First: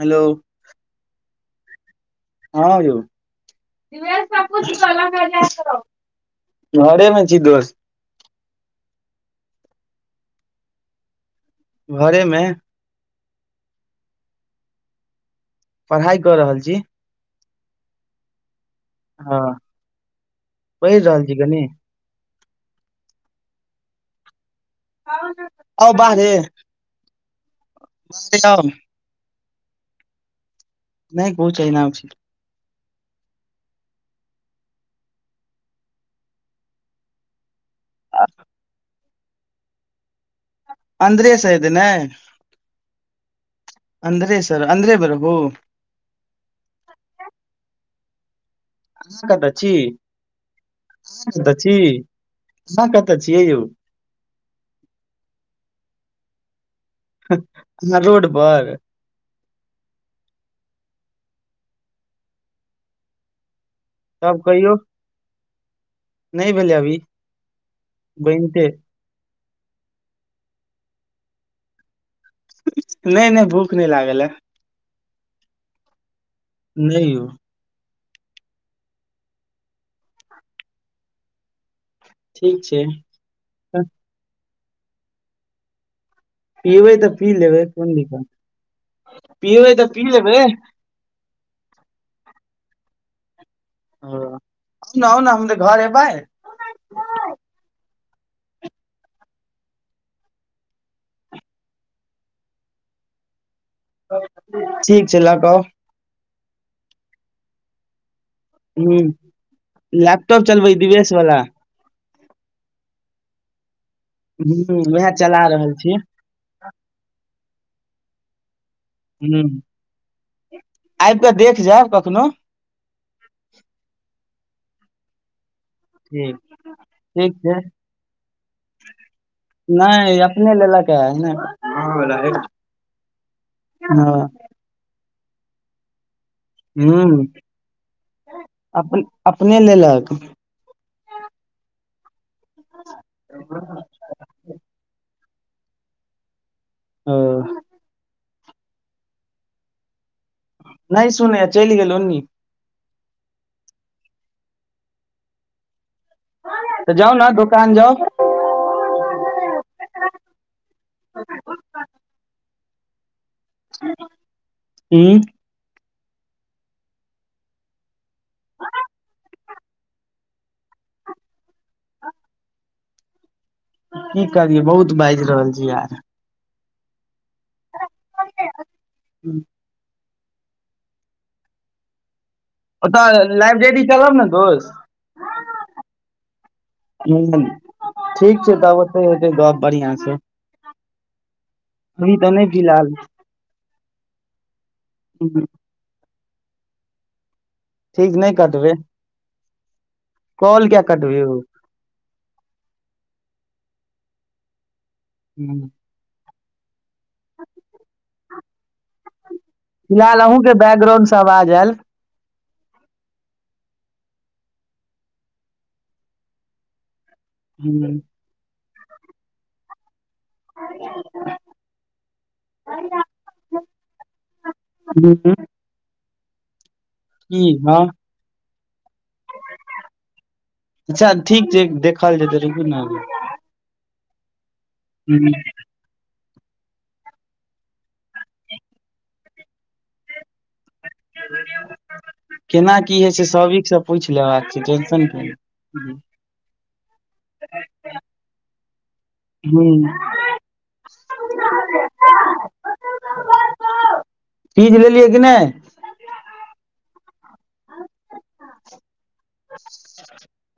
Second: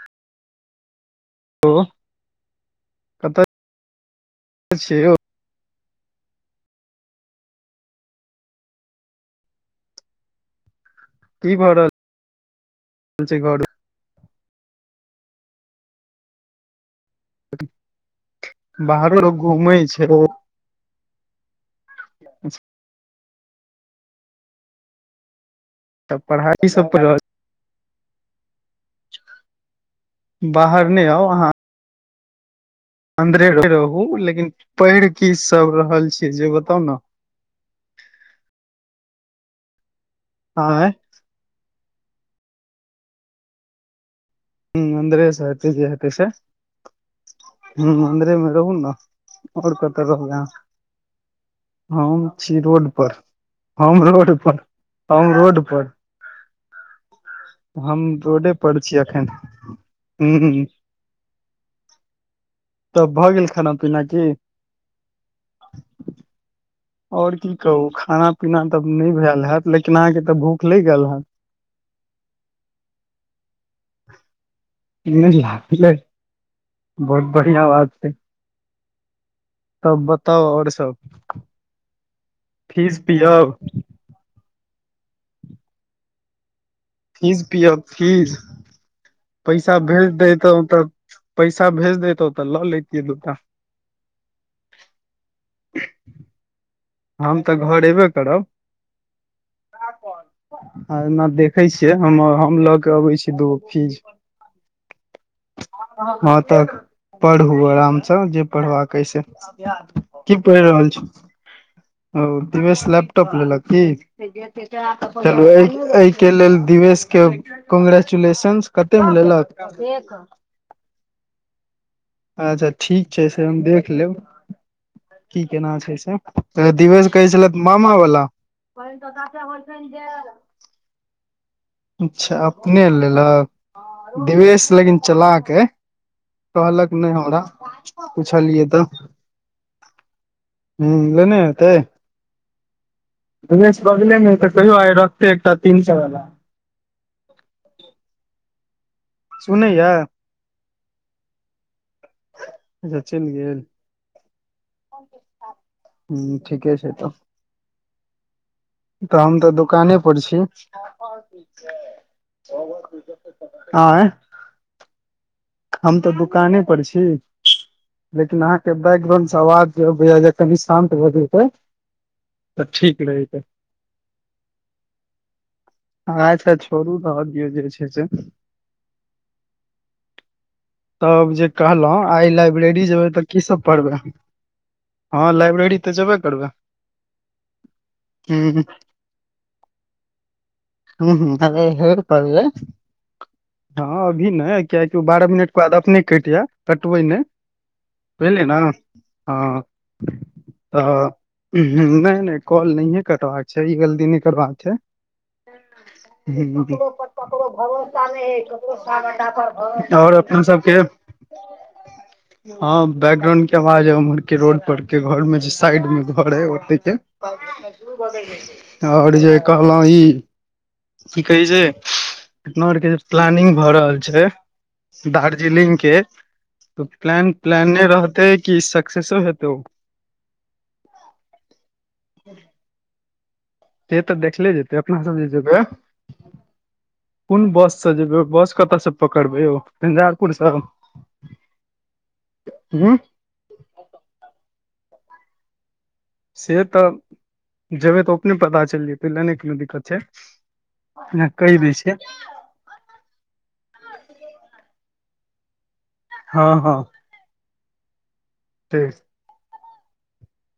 Hello ओ हा यो कतऽ दिवैश पपु छू छियै यौ ललक जयकल घरेमे छी दोस्त की भर [inaudible] घरेमे [inaudible] पढ़ाइ कऽ रहल छी बाहरो हँ लोक घूम छै पढ़ि रहल छी कनी और तऽ बाहरे पढ़ाई सब पढ़ि रहल [unintelligible] बाहरे आउ बाहर आउ नहि अहाँ कुछ [inaudible] अन्दरे रहू लेकिन पेढ़ की सब रहल छी जे बताउ नऽ [inaudible] आँह अन्दे सइद ने अन्दरे से हं मे अन्दरे रहू सऽ हेतै जे हेतै से हं अन्दरे मे रहु न अहाँ कतऽ छी आओर कतो रहबै कतऽ छी अहाँ हम छी रोड अहाँ पर कतऽ छियै यौ होम रोड पर होम रोड पर अहाँ हम रोड रोडे पर छी अखन ह तब भऽ गेल खाना पीना की तब कहियौ नहि भेल अभी और की कहू खाना पीना बनिते तब नहि भेल हैत लेकिन अहाँके तो भूख लागि गेल हत नहि नहि भूख नहि लागल ह [inaudible] नहि यौ [unintelligible] [inaudible] [inaudible] तब बताउ और सब ठीक छै फीस पियब पिबै तो पी फीस लेबै पियब कोन फीस [inaudible] पिबै पैसा तऽ पी भेज लेबै दैतहुँ तऽ पैसा भेज देतौ तै लो लेैतियै दूटा ओ आउ न आउ ने हमरा घर ऐबैय हम तऽ घर अबे करब ना देखै छियै हम हम लऽ के अबै छी दूगो फीज ठीक छै लऽ कऽ आउ हँ तऽ पढ़ू आरामसँ जे जे पढ़बके ह ये से की लैपटॉप पढ़ि चलबै रहल छै दिवेश वाला ओ दिवेश लैपटॉप लेलक की ह उएह चला रहल छी के लेल दिवेशके कंग्रैचुलेशन्स कतेक मे ह लेलक आबि कऽ देख जायब कखनो अच्छा ठीक छै से हम देख लेब की केना ठीक छै दिवश कहै ठीक छल छै मामा वाला नहि [inaudible] अच्छा अपने हँ लेलक दिवेश लेकिन चलाक है कहलक ह नहि हमरा पुछलियै तँ अपन अपने लेलक हूँ लने होतै ह द बगलेमे तऽ कहियौ आइ रखतै एकटा तीन सए वला ह सुनैया नहि सुनैया चलि गेल उन अच्छा चलि गेल [unintelligible] हूँ ठीके छै तऽ जाउ ने दोकान जाउ तऽ हम तऽ दुकाने पर छी हँ ह हम तऽ दुकाने पर छी लेकिन अहाँ के बैकग्राउंड अवाज कनि शान्त भऽ जेतै तऽ ठीक रहत की करियै बहुत बाजि रहल छी आय अच्छा छोड़ू रहऽ दियौ जे छै से ह तब जे कहलहु आइ ला लाइब्रेरी जेबै ओतऽ तऽ की सब लाइब्रेरी पढ़बै चलब ने दोस्त हँ लाइब्रेरी तऽ जेबे करबै ह ठीक छै ह तब ओतहि हेतै गप बढ़िआँ सँ ह अरे हे प हँ फिलहाल [unintelligible] अभी नहि ओ बारह मिनट के बाद अपने कटि जाय कटबै नहि ठीक नहि भेले ने कटबै हँ कॉल कियै काटबै यो तऽ नहि नहि कॉल नहिये कटबाक छै ई गलती नहि करबाक छै हू ककरो पर ककरो भरोसा नैई हं [unintelligible] और फिलहाल अपन अहूँके सबके बैकग्राउंड से आवाज आयल हँ बैकग्राउंड के आवाज ह उम्हर के रोड पर के घर मे जे साइड मे घर हय ओते के ह आओर जे कहलो ई की कहै छै अपना और के जे प्लानिंग भऽ रहल छै दार्जिलिंग के त प्लान की हँ प्लाने रहते कि सक्सेसो हेतै ओ अच्छा ठीक छै देखल जेतै र ने से तऽ देखले जेतै अपना सब जे हूँ, जबै कोन बस से जेबै बस कतय से पकड़बै यौ झंझारपुरसँ केना की होइ छै सबिकसँ पूछि लेबाक छै टेंशन के से तऽ जेबै तऽ ओ अपने पता चल जेतै सेहो ले लऽ नहि कोनो दिक्कत छै कहि दैत छै चीज लेलियै कि नहि हँ हँ ठीक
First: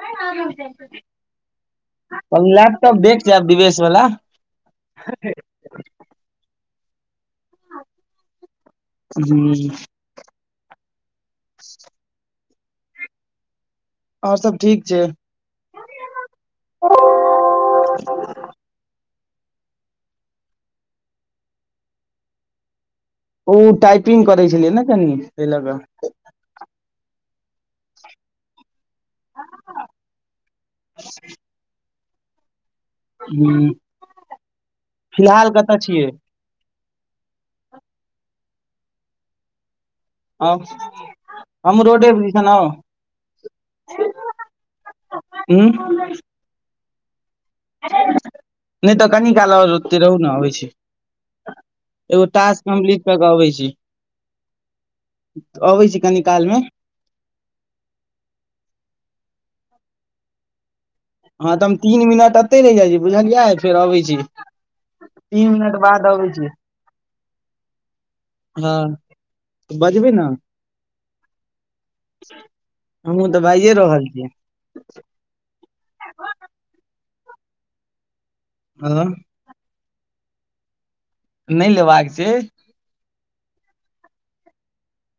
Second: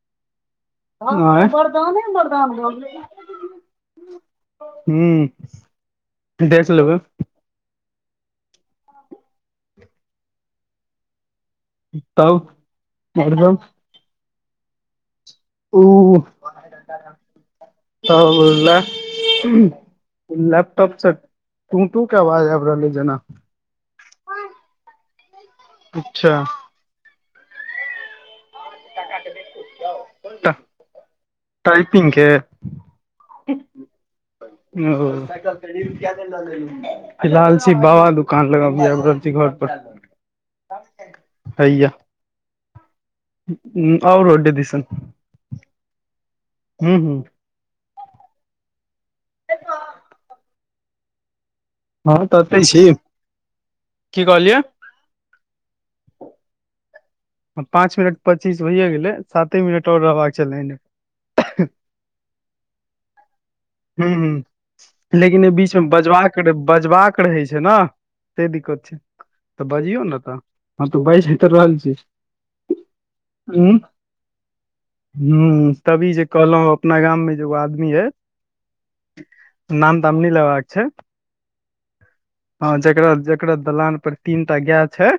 हँ आर देे आँय मरदाने [unintelligible] हम मरदान लैपटॉप देख जाब दिवेश वला हह से देख लेबै जी ह तब और सब और सब ठीक छै ओ [unintelligible] लैपटॉप से टू टू के आवाज आबि रहलै जेना ओ टाइपिंग करै छलियै ने कनि एहिल कऽ अच्छा। टपिंगके? हूँ, ओ। फिलहाल कतऽ छियै फिलहाल अछि बाबा दुकान आईब रहल छी घर पर। हमहूँ रोडे दिसन आ ह, आउ रोडे दिसन ह। हू, हू। नहि तऽ कनि काल ओतेकऽ रहू ने अबै छै। एगो हँ तऽ टास्क एतै छी कम्प्लीट कऽ के अबै छी, की कहलियै अबै छी कनि कालमे पाँच मिनट पच्चीस भइयए गेलै साते मिनट आओर रहबाक चाही। हँ, तऽ हम तीन मिनट एते रहि जाइ छी, बुझलियै? फेर अबै हूं छी। हूं लेकिन ई तीन बीच मिनट मे बाद अबै बजबाक छिय। रह- बजबाक रहै छै, ने से हँ दिक्कत छै, तऽ बजियौ ने तऽ। हँ, तऽ बइज रहली हमहूँ तऽ भाजए रहल छीयै। हू, तभी जे कहलहु अपना गाममे जे एगो आदमी है। आ। नाम ताम नै लेबाक छै। नहि लेबाक छै। हँ, जेकरा जेकरा दलान पर तीनटा गाय छै।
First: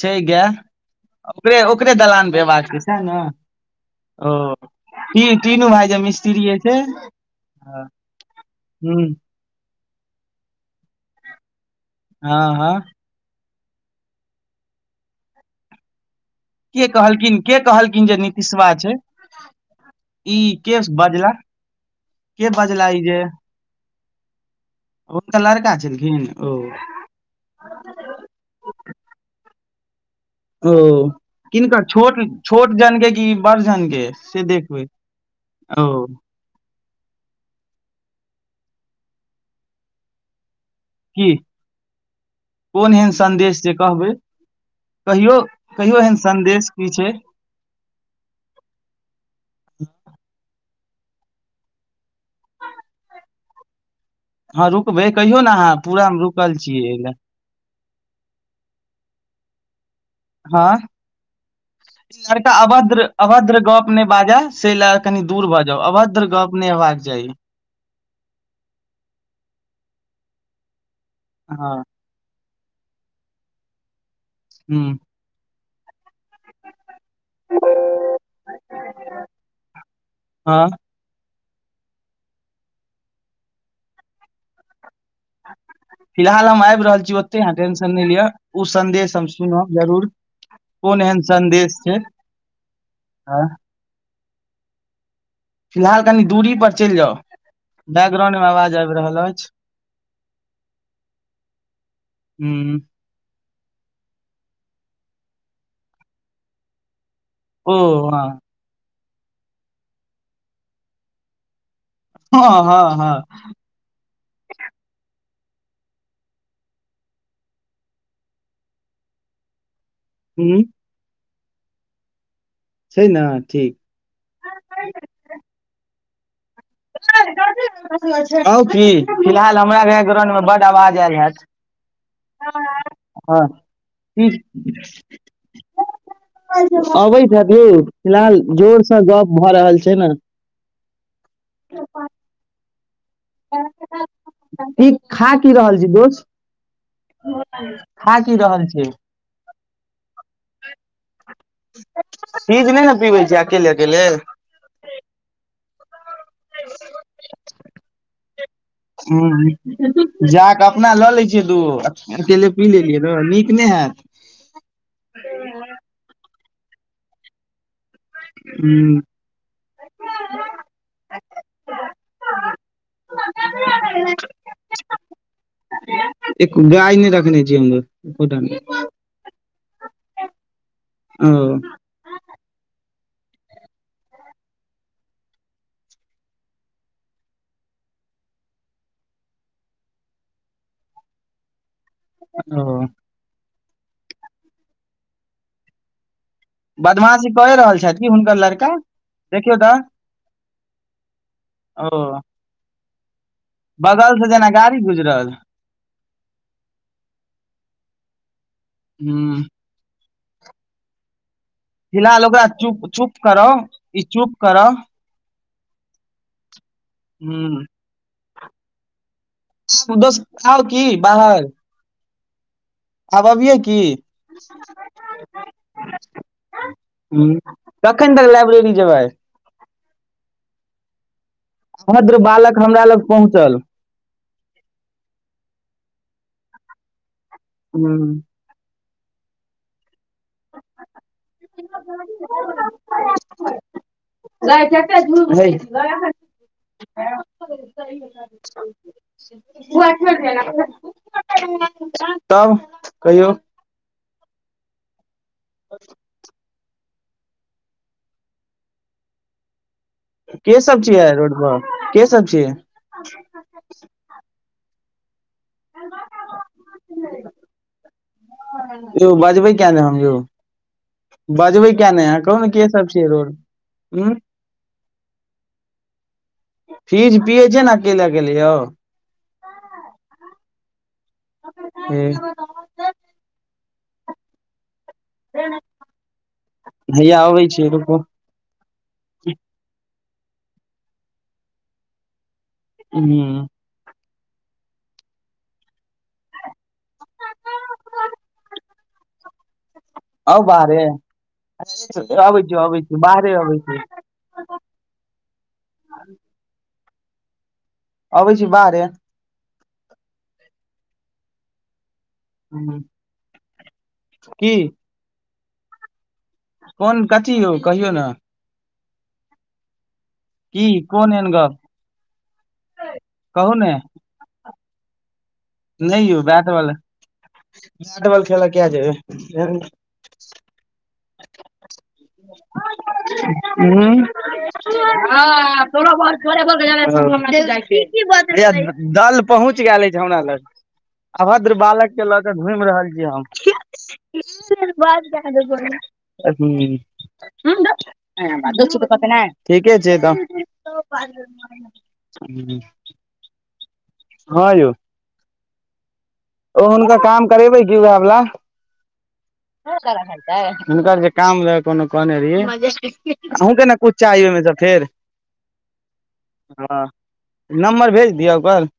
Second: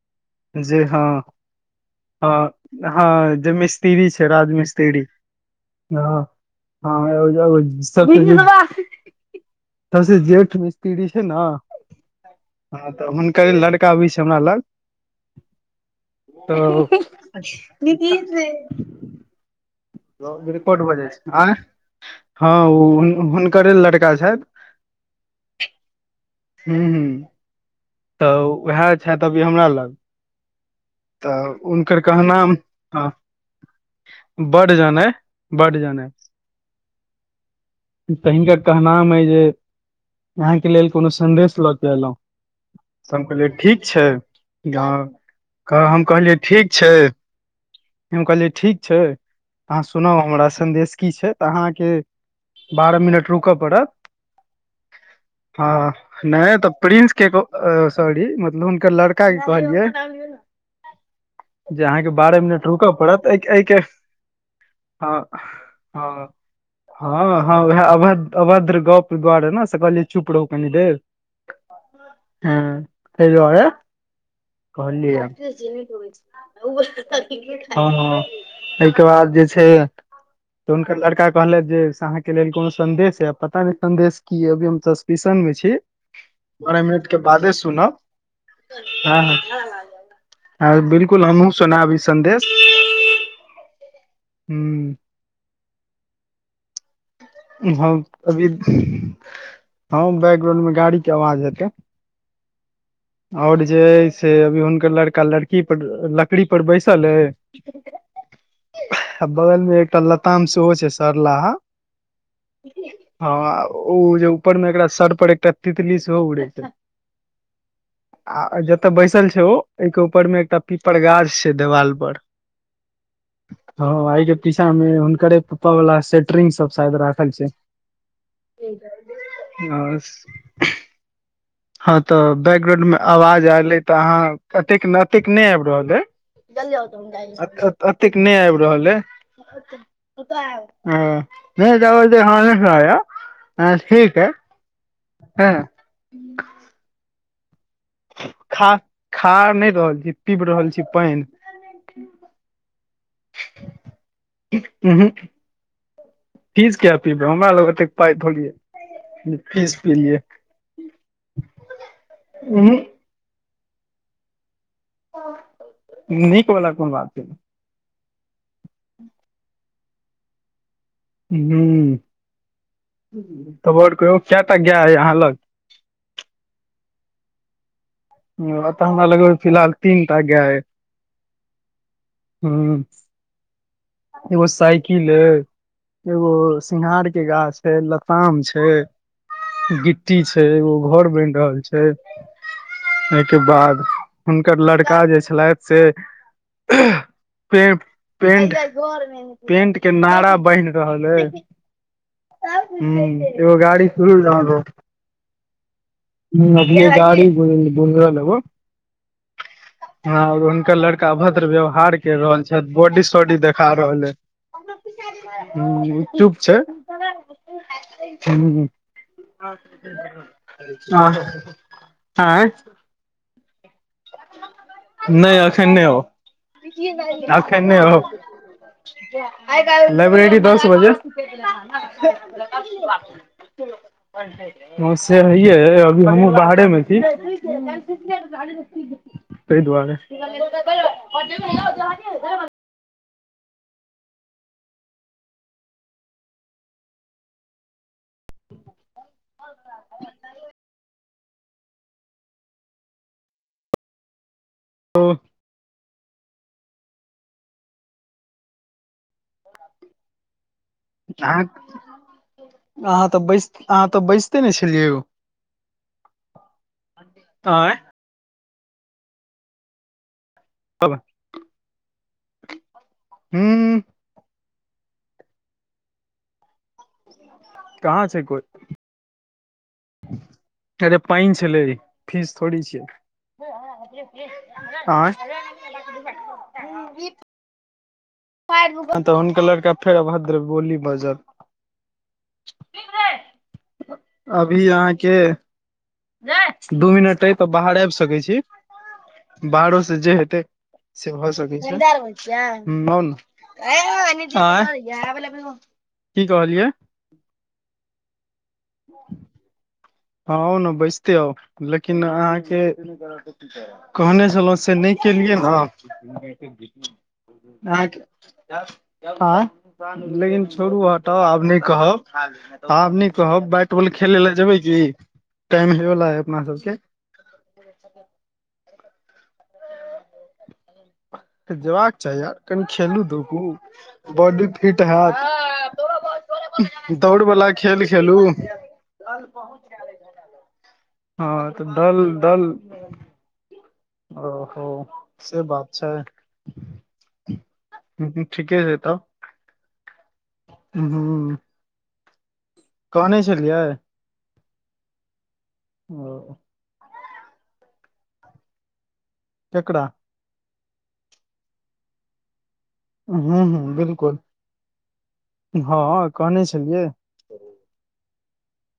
छै गाय जे हँ, ओकरे ओकरे ह, दलान पे एबाक छै सएह ने हँ, जे मिस्त्र छै, ओ राज मिस्त। [unintelligible] ती तीनू भाय जे ह, मिस्त्रीये छै हँ ह [unintelligible] सभसे जेठ मिस्त्री छै ने हँ हँ तऽ हुनकर लड़का आबे छै, हमरा लग के कहलखिन के त कहलखिन जे नीतीशवा छै [unintelligible] ई के हो जाइ बजला छै, आ के हँ बजला ई ओ हुनकरे लड़का छथि। ओ तऽ लड़का छैलखिन। हू, हू तऽ उएह छै, अभी हमरा लग ओ तऽ किनका हुनकर छोट कहनाम छोट हाँ जानके कि बड़ जानकेसे देखबै बढ़ ओ जान। त हनका कहनाम हैं जे अहाँकेँ लेल। कोनो की संदेश लऽ ककऽ एलहु कोन एहन हम कहलियै संदेश जे ठीक छै कहबै तऽ ह, कहियो कह कहियो हम एहन कहलियै संदेश ठीक की छै। हम कहलियै ठीक छै, अहाँ सुनाउ हमरा सन्देश की छै, तऽ अहाँकेँ बारह मिनट रूका पड़त। हँ रुकबै कहियो ने अहाँ हँ, पूरा मे रुकल नहि तऽ छियै एहि लए प्रिंसके सोर्री मतलब हुनकर लड़का। कएल की कहलियै हँ। जे अहाँके बारह लड़का मिनट रुकऽ अभद्र पड़त अभद्र एहिके गप नहि बाजै से लऽ हँ कनि दूर भऽ जाउ अभद्र हँ गप। नहि हेबाक चाही। हँ हँ, उएह अभ्र अभद्र गप दआरेने से कहलियै चुप रहू कनि देर हँ। हँ, ताहि दुआरे हूँ कहलिय आब। [unintelligible] हँ, एहिके बाद जे छै हँ हुनकर लड़का कहलथि जे अहाँकेँ लेल कोनो संदेश है, पता नहि संदेश की अभी हम सस्पशनमे छी। फिलहाल हम बारह आबि रहल मिनट के छी ओते बादे अहाँकेँ टेंशन सुनब नहि लिअ ओ संदेश हँ हम सुनब जरूर। हँ, कोन एहन बिल्कूल हमँ संदेश सुनबि अभी छै संदेश। हँ। हू फिलहाल कनि दूरी पर चलि जाउ हम बैकग्राउंड अभी मे आवाज आबि रहल अछि हँ बैकग्राउंन मे गाड़ी के आवाज हेतै हूँ और जेय से अभी हुनकर लड़का लड़की पर लकड़ी पर बैसल ऐ ओ हां आ बगल मे एकटा लताम सेहो छै सरलाहा हँ हँ हँ ओ जे ऊपर में एकरा सर पर एकटा तितली सेहो उड़ैतै आ जतय बैसल छै ओ एहिके ऊपर मे एकटा हूँ पीपर गाछ छै देवाल पर छै नठीक ह आइ के पीछा मे हुनकरे पप्पा वाला सेटरिंग सब शायद राखल छै आव की फिलहाल हमरा ग्रउंडमे बड्ड आवाज आयल हत हँ तऽ बैकग्राउंन में आवाज एयले तऽ की अहाँ एतेक अतेक नहि आबि रहल अई अबैत हैत यौ एतेक नहि फिलहाल आबि जोर रहल अइ से गप भऽ रहल छै ने ह नहि त ओ हान सुरा [unintelligible] ई खा कि रहल छी दोस खा खा नहि रहल छी पीब रहल छी पानि चीज नहि ने पीबै छी अकेले अकेले उहूक फीज किया पीबै हमरा लग त पाइ थोड़ीे ह जाकऽ अपना लऽ लै छियै दूगो अकेले पी उहूं लेलियै नीक नहि हैत नीक बला कोन बात है हू ह तब और को क्य तक गएह हय आहाँ लग एक गाय नहि रखने छ हमर तऽ हमरा लगमे फिलहाल तीन टा गाय अइ ओ ह एगो साइकिल अइ एगो सिंघार के गाछ है लताम छै गिट्टी छै एगो घर बनि रहल छै ओ एहिके बाद हुनकर लड़का जे छलथि से बदमाशी प पें पेंट देखियौ पेंट तऽ के नारा बान्हि रहल अई ओ ह एगो गाड़ी सुुरू बगल सुन से जेना रहलुँ गाड़ी गुजरल ह गीु लेब [unintelligible] [unintelligible] हू हँओर हुनकर लड़का अभद्र व्यव हार कर फिलहाल रहल ओकरा छथि चुप बॉडी चुप सॉडी करौ देखा ई रहल चुप करौ अइ ह चुप छै हू ह आब दोस आउ की बाहर हँ [unintelligible] [unintelligible] आब अबियै की हूँ, अखैन नओ कखन तक लाइब्रेरी जेबै लाइब्रेरी दस बजे भ्रदर बालक हमरा लग पहुँचल ह से हैया अई हमूँ बाहरेमे छी तहि दुआरे [unintelligible] गाए कटे झुत [inaudible] [unintelligible] तब कहियौ। हेलो। [unintelligible] के सभ छियै रोड अहाँ पर के सभ छियै अहाँ तऽ बैस अहाँ तऽ बैजते ने छलियै यौ। [unintelligible] अ यौ बजबै किया नहि हम यौ बजबै किया नहि कहू ने कि। के सभ छिये रोड हूँ पर फीज पियए छै, ने कहाँ अकेले छै अकेले कोइ यौ? अरे पानि छलै फीस। थोड़ी छियै आय हैया अबै छियै रुकु। तऽ हुनका लड़का फेर, अभद्र बोली बजत। ह। अभी अहाँकेँ। दू मिनट अइ तऽ बाहर आबि सकै छी। बाहरो से जे आउ बाहरे हेतैसे भए सकै अबै छी अबै छी छै। बाहरे अबै छी आए की कहलियै? अबै छी बाहरे। आउ ने बैसते आउ लेकिन अहाँ। के कहने की छलहुँ से नहि केलियै ने। कोन कथी यौ कहियौ ने। तऽ आ लेकिन की छोड़ू कोन हटाउ एहन आब गप नहि कहब आब नहि कहब। कहू ने खेले लए जेबै की टाइम नहि हेवला है यौ अपना बैट बॉल सभके बॉल खेल किया जेबै जेबाक चाही, आर कनि खेलू धूपू बॉडी फिट हैया हेत। दौड़ वला खेल खेलू। दल पहुँच गेल छी हमरा लग। हँ अभद्र तऽ बालके दल लऽ के दल घुमि रहल छी हम। ओहो ब से बात छै ठीके छै तब [unintelligible] ठीके छै, त। कहालिए छलियै। हँ, यौ। आ ओ हुनकर काम करेबे कि उएह वला केकरा हुनकर जे काम रहै कोनो कहने रहै। ह हमहूँ ह ने किछु बिलकुल चाही ओहिमे सँ फेर हँ कहने छलियै ह। नम्बर भेज दिअऽ ओकर।